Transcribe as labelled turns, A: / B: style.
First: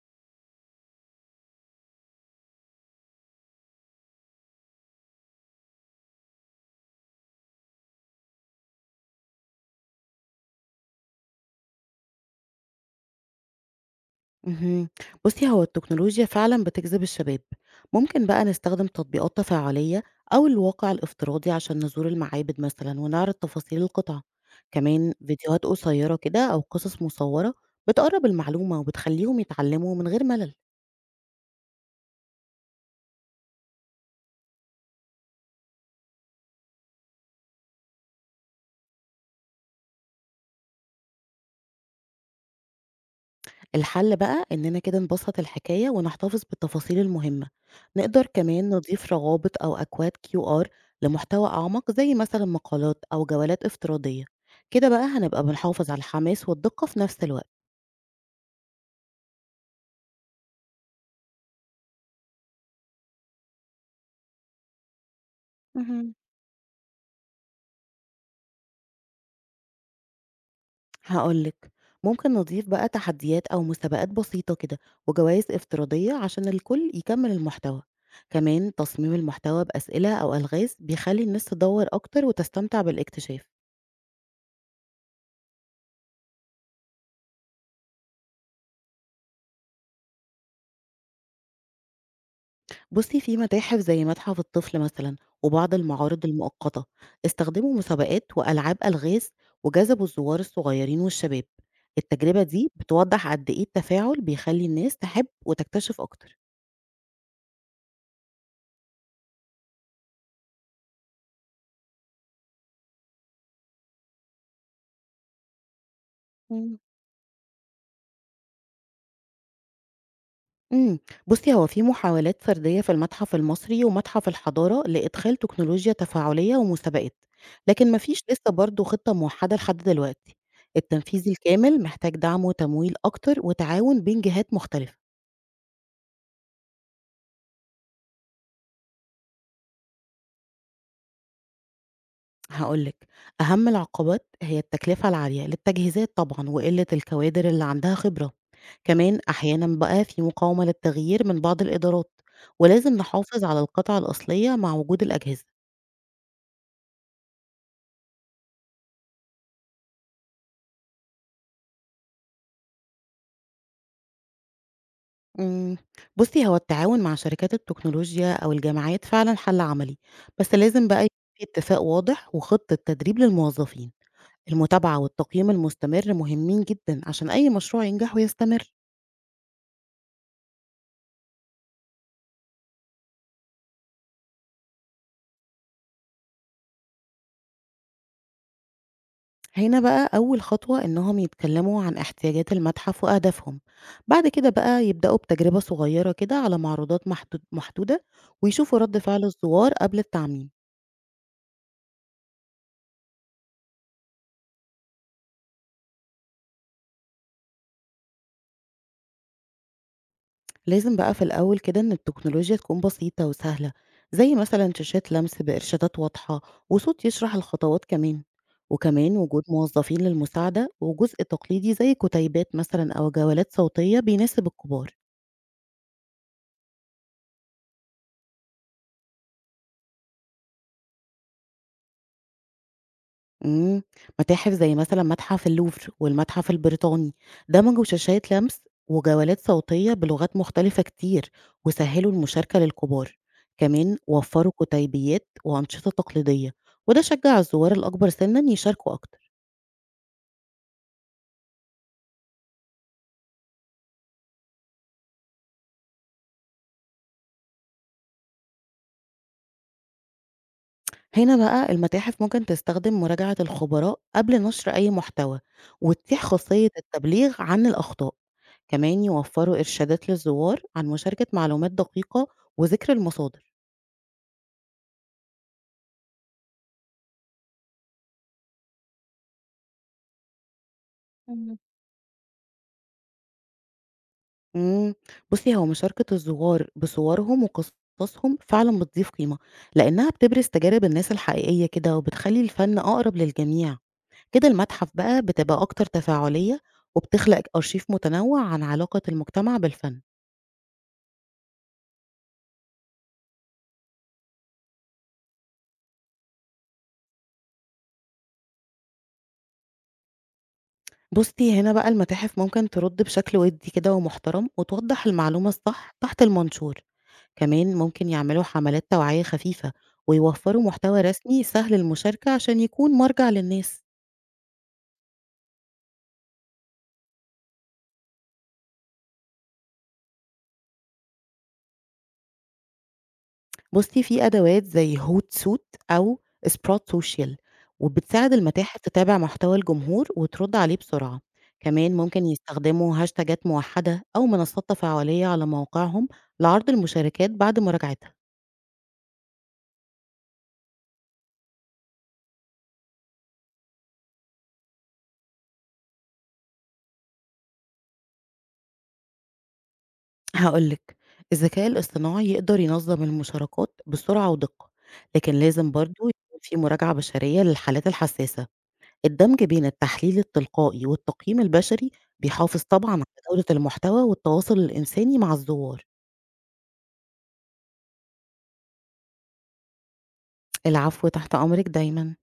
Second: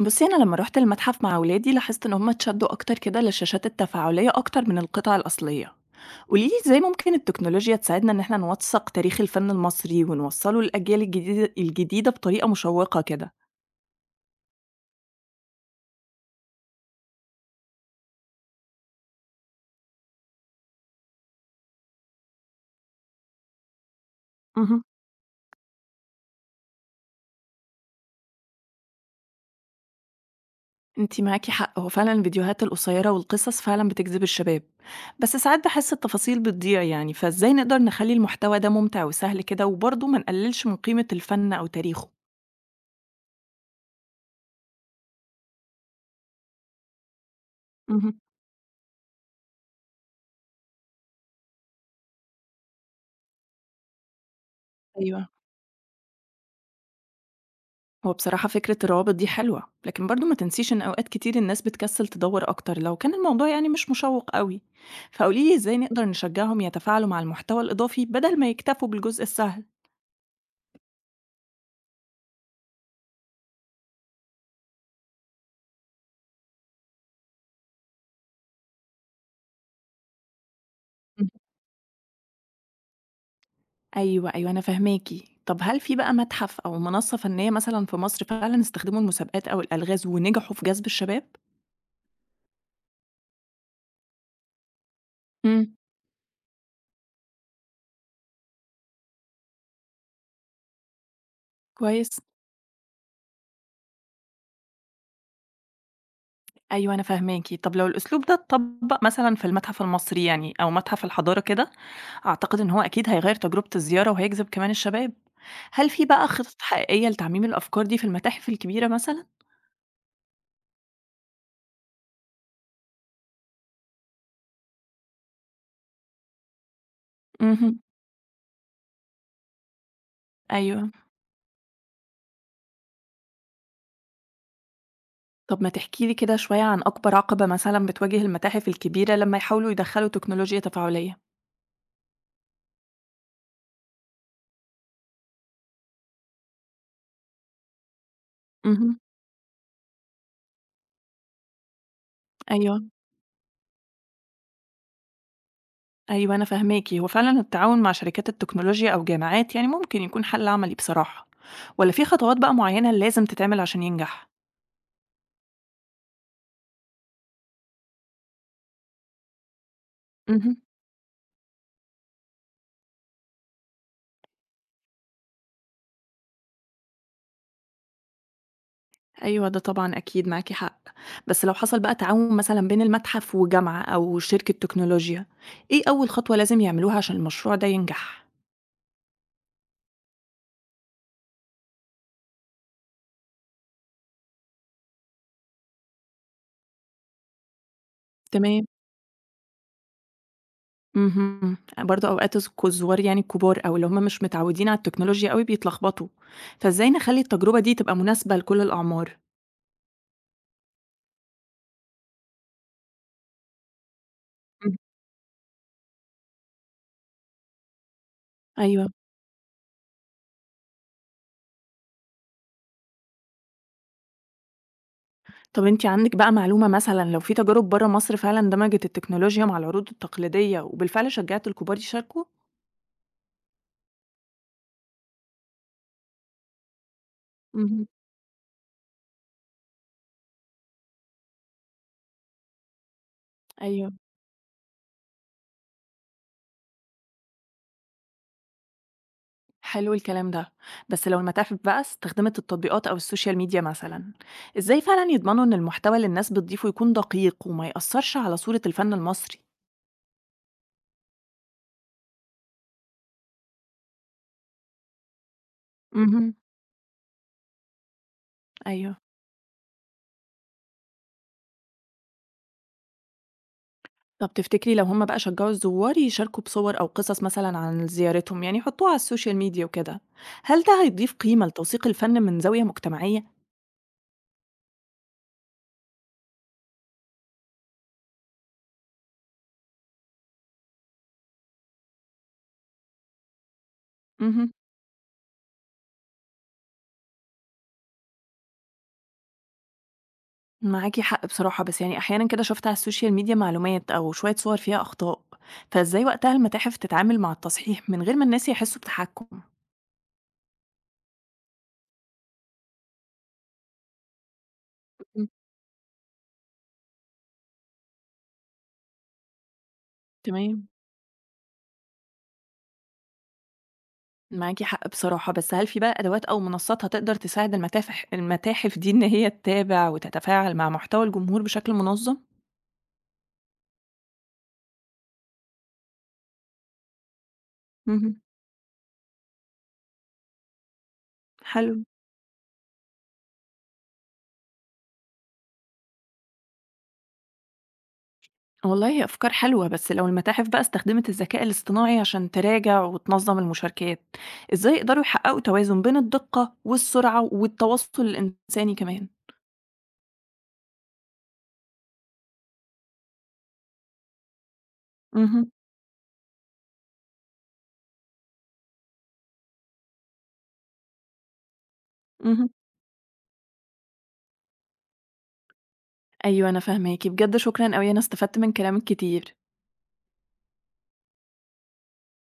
A: بُصّي، أنا لمّا رُحت المتحف مع ولادي لاحظت إن هُم اتشدّوا أكتر كده للشاشات التفاعلية أكتر من القطع الأصلية. قولي لي إزاي ممكن التكنولوجيا تساعدنا إن إحنا نوثّق تاريخ الفن المصري ونوصّله للأجيال الجديدة بطريقة مشوّقة كده؟
B: اهم. بُصّي، هو التكنولوجيا فعلًا بتجذب الشباب، ممكن بقى نستخدم تطبيقات تفاعلية أو الواقع الافتراضي عشان نزور المعابد مثلًا ونعرض تفاصيل القطع،
A: اهم.
B: كمان فيديوهات قصيرة كده أو قصص مصورة بتقرّب المعلومة وبتخلّيهم يتعلموا من غير ملل.
A: أنتِ معاكِ حق، هو فعلًا الفيديوهات القصيرة والقصص فعلًا بتجذب الشباب، بس ساعات باحس التفاصيل بتضيع يعني، فإزاي نقدر نخلّي المحتوى ده ممتع وسهل كده وبرضه ما نقلّلش من قيمة الفن أو تاريخه؟
B: الحل بقى إننا كده نبسط الحكاية ونحتفظ بالتفاصيل المهمة.
A: اهم.
B: نقدر كمان نضيف روابط أو أكواد QR لمحتوى أعمق زي مثلا مقالات أو جولات افتراضية. كده بقى
A: أيوه.
B: هنبقى بنحافظ على الحماس والدقة في نفس الوقت.
A: هو بصراحة فكرة الروابط دي حلوة لكن برضو ما تنسيش إن أوقات كتير الناس بتكسل تدور أكتر لو كان الموضوع يعني مش مشوق قوي، فقوليلي إزاي نقدر
B: مهم.
A: نشجعهم يتفاعلوا مع المحتوى الإضافي بدل ما يكتفوا بالجزء السهل.
B: هقولك، ممكن نضيف بقى تحديات أو مسابقات بسيطة كده وجوائز افتراضية عشان الكل يكمل المحتوى. كمان تصميم المحتوى بأسئلة أو ألغاز بيخلي
A: مهم.
B: الناس تدور أكتر وتستمتع بالاكتشاف.
A: أيوة، أيوة، أنا فهماكي. طب هل في بقى متحف أو منصة فنية مثلا في مصر فعلا استخدموا المسابقات أو الألغاز ونجحوا في جذب الشباب؟
B: بُصّي، في متاحف زي متحف الطفل مثلًا وبعض
A: مم.
B: المعارض المؤقتة، استخدموا مسابقات وألعاب ألغاز وجذبوا الزوار الصغيرين والشباب.
A: كويس.
B: التجربة دي بتوضّح قد إيه التفاعل بيخلّي الناس تحب وتكتشف أكتر.
A: أيوة أنا فهماكي. طب لو الأسلوب ده اتطبق مثلا في المتحف المصري يعني أو متحف الحضارة كده، أعتقد إن هو أكيد هيغير تجربة الزيارة وهيجذب كمان الشباب. هل في بقى خطط
B: إمم.
A: حقيقية لتعميم الأفكار دي في المتاحف الكبيرة مثلًا؟
B: إمم. بُصّي، هو في محاولات فردية في المتحف المصري ومتحف الحضارة لإدخال تكنولوجيا تفاعلية ومسابقات،
A: اهم،
B: لكن ما فيش لسه برضه خطة موحّدة لحد دلوقتي.
A: أيوه.
B: التنفيذ الكامل محتاج دعم وتمويل أكتر وتعاون بين جهات مختلفة.
A: طب ما تحكي لي كده شوية عن أكبر عقبة مثلًا بتواجه المتاحف الكبيرة لمّا يحاولوا يدخّلوا تكنولوجيا تفاعلية؟
B: هاقول لِك، أهم العقبات هي التكلفة العالية للتجهيزات طبعًا وقلة الكوادر اللي عندها خبرة،
A: اهم،
B: كمان أحيانًا بقى في مقاومة للتغيير من بعض الإدارات،
A: أيوه،
B: ولازم نحافظ على القطع الأصلية مع وجود الأجهزة.
A: أيوه أنا فاهماكِ. هو فعلًا التعاون مع شركات التكنولوجيا أو جامعات يعني ممكن يكون حل عملي بصراحة، والّا في خطوات بقى معينة لازم تتعمل عشان ينجح؟
B: إمم، بُصّي، هو التعاون مع شركات التكنولوجيا أو الجامعات فعلًا حل عملي، بس
A: اهم.
B: لازم بقى يكون في اتفاق واضح وخطة تدريب للموظفين. المتابعة والتقييم المستمر مهمين جدًا عشان أي مشروع ينجح ويستمر.
A: أيوه، ده طبعًا أكيد معاكِ حق، بس لو حصل بقى تعاون مثلًا بين المتحف وجامعة أو شركة تكنولوجيا، إيه أول خطوة لازم يعملوها عشان المشروع ده ينجح؟
B: هنا بقى أول خطوة إنهم يتكلموا عن احتياجات المتحف وأهدافهم. بعد كده بقى يبدأوا بتجربة صغيرة كده على معروضات محدودة
A: تمام،
B: ويشوفوا رد فعل الزوار قبل التعميم.
A: اهم، برضه أوقات الزوار يعني الكبار أو اللي هُم مش متعودين على التكنولوجيا أوي بيتلخبطوا، فإزاي نخلّي التجربة دي تبقى مناسبة لكل الأعمار؟
B: لازم بقى في الأول كده إن التكنولوجيا تكون بسيطة وسهلة، زي مثلا
A: إمم.
B: شاشات لمس بإرشادات واضحة وصوت يشرح الخطوات، كمان
A: أيوه،
B: وكمان وجود موظفين للمساعدة وجزء تقليدي زي كتيبات مثلا أو جولات صوتية بيناسب الكبار.
A: طب أنتِ عندِك بقى معلومة مثلًا لو في تجارب برّه مصر فعلًا دمجت التكنولوجيا مع العروض التقليدية وبالفعل شجّعت الكبار يشاركوا؟
B: إمم، متاحف زي مثلًا متحف اللوفر والمتحف البريطاني دمجوا
A: اهم،
B: شاشات لمس وجولات صوتية بلغات مختلفة كتير، وسهّلوا المشاركة للكبار،
A: أيوه.
B: كمان وفّروا كتيبيات وأنشطة تقليدية، وده شجّع الزوار الأكبر سنًا يشاركوا أكتر.
A: حلو الكلام ده. بس لو المتاحف بقى استخدمت التطبيقات أو السوشيال ميديا مثلا، إزاي فعلا يضمنوا إن المحتوى اللي الناس بتضيفه يكون دقيق وما يأثرش على صورة الفن المصري؟
B: هنا بقى المتاحف ممكن تستخدم مراجعة الخبراء قبل نشر أي محتوى، وتتيح
A: مهم.
B: خاصية التبليغ عن الأخطاء،
A: أيوه.
B: كمان يوفّروا إرشادات للزوار عن مشاركة معلومات دقيقة وذكر المصادر.
A: طب تفتكري لو هما بقى شجعوا الزوار يشاركوا بصور أو قصص مثلا عن زيارتهم، يعني يحطوها على السوشيال ميديا وكده، هل ده هيضيف قيمة
B: إمم.
A: لتوثيق الفن من زاوية مجتمعية؟
B: إمم، بُصّي، هو مشاركة الزوار بصورهم وقصصهم فعلًا بتضيف قيمة، لإنها بتبرز تجارب الناس الحقيقية كده، وبتخلّي الفن أقرب للجميع، كده
A: مهم.
B: المتحف بقى بتبقى أكتر تفاعلية، وبتخلق أرشيف متنوع عن علاقة المجتمع بالفن.
A: معاكي حق بصراحة، بس يعني أحيانا كده شفت على السوشيال ميديا معلومات أو شوية صور فيها أخطاء، فإزاي وقتها المتاحف تتعامل مع التصحيح من غير ما الناس يحسوا بتحكم؟
B: بُصّي، هنا بقى المتاحف ممكن ترد بشكل ودي كده ومحترم، وتوضح
A: مم.
B: المعلومة الصح تحت المنشور، كمان ممكن يعملوا حملات توعية خفيفة، ويوفروا
A: تمام.
B: محتوى رسمي سهل المشاركة عشان يكون مرجع للناس.
A: معاكي حق بصراحة، بس هل في بقى أدوات أو منصات هتقدر تساعد المتاحف دي إن هي تتابع وتتفاعل مع محتوى الجمهور بشكل منظم؟
B: بُصّي، في أدوات زي hootsuite أو sprout social
A: مهم.
B: وبتساعد المتاحف تتابع محتوى الجمهور وترد عليه بسرعة،
A: حلو.
B: كمان ممكن يستخدموا هاشتاجات موحدة أو منصات تفاعلية على مواقعهم لعرض المشاركات بعد مراجعتها.
A: والله هي أفكار حلوة، بس لو المتاحف بقى استخدمت الذكاء الاصطناعي عشان تراجع وتنظم المشاركات، إزاي يقدروا يحققوا توازن بين الدقة والسرعة والتواصل الإنساني كمان؟
B: هاقول لك، الذكاء الاصطناعي يقدر ينظم المشاركات بسرعة ودقة، لكن
A: مهم.
B: لازم برضه يكون في مراجعة بشرية للحالات الحساسة. الدمج بين التحليل التلقائي والتقييم البشري
A: مهم.
B: بيحافظ طبعًا على جودة المحتوى والتواصل الإنساني مع الزوار.
A: أيوة أنا فاهماكي بجد، شكرا أوي، أنا استفدت من كلامك كتير.
B: العفو، تحت أمرِك دايمًا.